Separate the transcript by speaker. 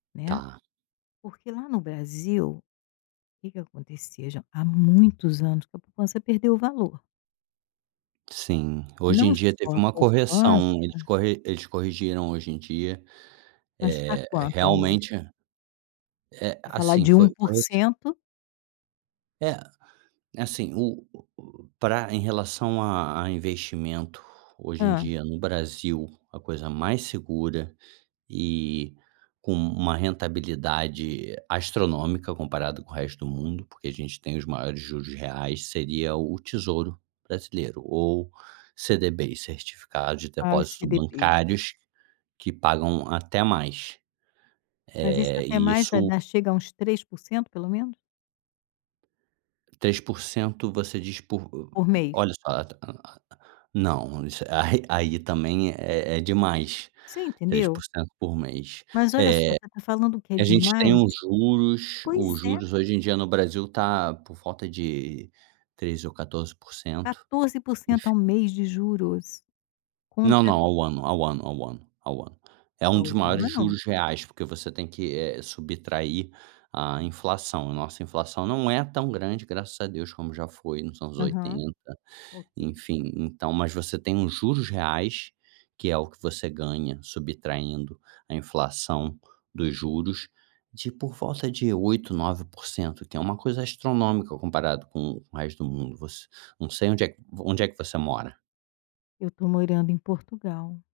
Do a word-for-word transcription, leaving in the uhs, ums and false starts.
Speaker 1: Né,
Speaker 2: Tá.
Speaker 1: porque lá no Brasil, que que aconteceu, já, há muitos anos que a poupança perdeu valor.
Speaker 2: Sim, hoje em
Speaker 1: Não
Speaker 2: dia, teve
Speaker 1: só a
Speaker 2: uma
Speaker 1: poupança
Speaker 2: correção, eles corre eles corrigiram hoje em dia,
Speaker 1: Mas está
Speaker 2: eh, re
Speaker 1: quanto ao mês?
Speaker 2: realmente é,
Speaker 1: E falar
Speaker 2: assim,
Speaker 1: de um
Speaker 2: foi foi assim.
Speaker 1: porcento.
Speaker 2: É, assim,o para em relação a a investimento, hoje em
Speaker 1: Hã.
Speaker 2: dia, no Brasil, a coisa mais segura e com uma rentabilidade astronômica, comparada com o resto do mundo, porque a gente tem os maiores juros reais, seria o tesouro brasileiro, ou CDB's certificados de
Speaker 1: Ah, o
Speaker 2: depósito
Speaker 1: CDB.
Speaker 2: bancários, que pagam até mais
Speaker 1: Mas isso,
Speaker 2: eh,
Speaker 1: até
Speaker 2: e
Speaker 1: mais vai
Speaker 2: isso
Speaker 1: dar chega a uns três porcento pelo menos.
Speaker 2: três porcento você diz por o
Speaker 1: Por mês?
Speaker 2: olha só, não isso a re aí, também, é é demais,
Speaker 1: Você
Speaker 2: três
Speaker 1: entendeu?
Speaker 2: por cento por mês,
Speaker 1: Mas olha só, você está falando que é
Speaker 2: eh, a gente tem
Speaker 1: demais?
Speaker 2: os juros os
Speaker 1: Pois é.
Speaker 2: juros, hoje em dia no Brasil, está por volta de treze porcento ou quatorze porcento,
Speaker 1: quatorze porcento
Speaker 2: enfim.
Speaker 1: ao mês de juros,
Speaker 2: Não,
Speaker 1: contra
Speaker 2: não, ao ano ao ano ao ano ao ano, é um
Speaker 1: Ao
Speaker 2: dos maiores
Speaker 1: ano?
Speaker 2: juros reais, porque você tem que, eh, subtrair a inflação, a nossa inflação, não é tão grande graças a Deus como já foi nos anos
Speaker 1: Aham,
Speaker 2: oitenta,
Speaker 1: ok.
Speaker 2: enfim, então, mas você tem os juros reais, que é o que você ganha, subtraindo a inflação dos juros, de por volta de oito porcento, nove porcento, que é uma coisa astronômica, comparado com o resto do mundo você não sei onde é onde é que você mora?
Speaker 1: Eu tô morando em Portugal.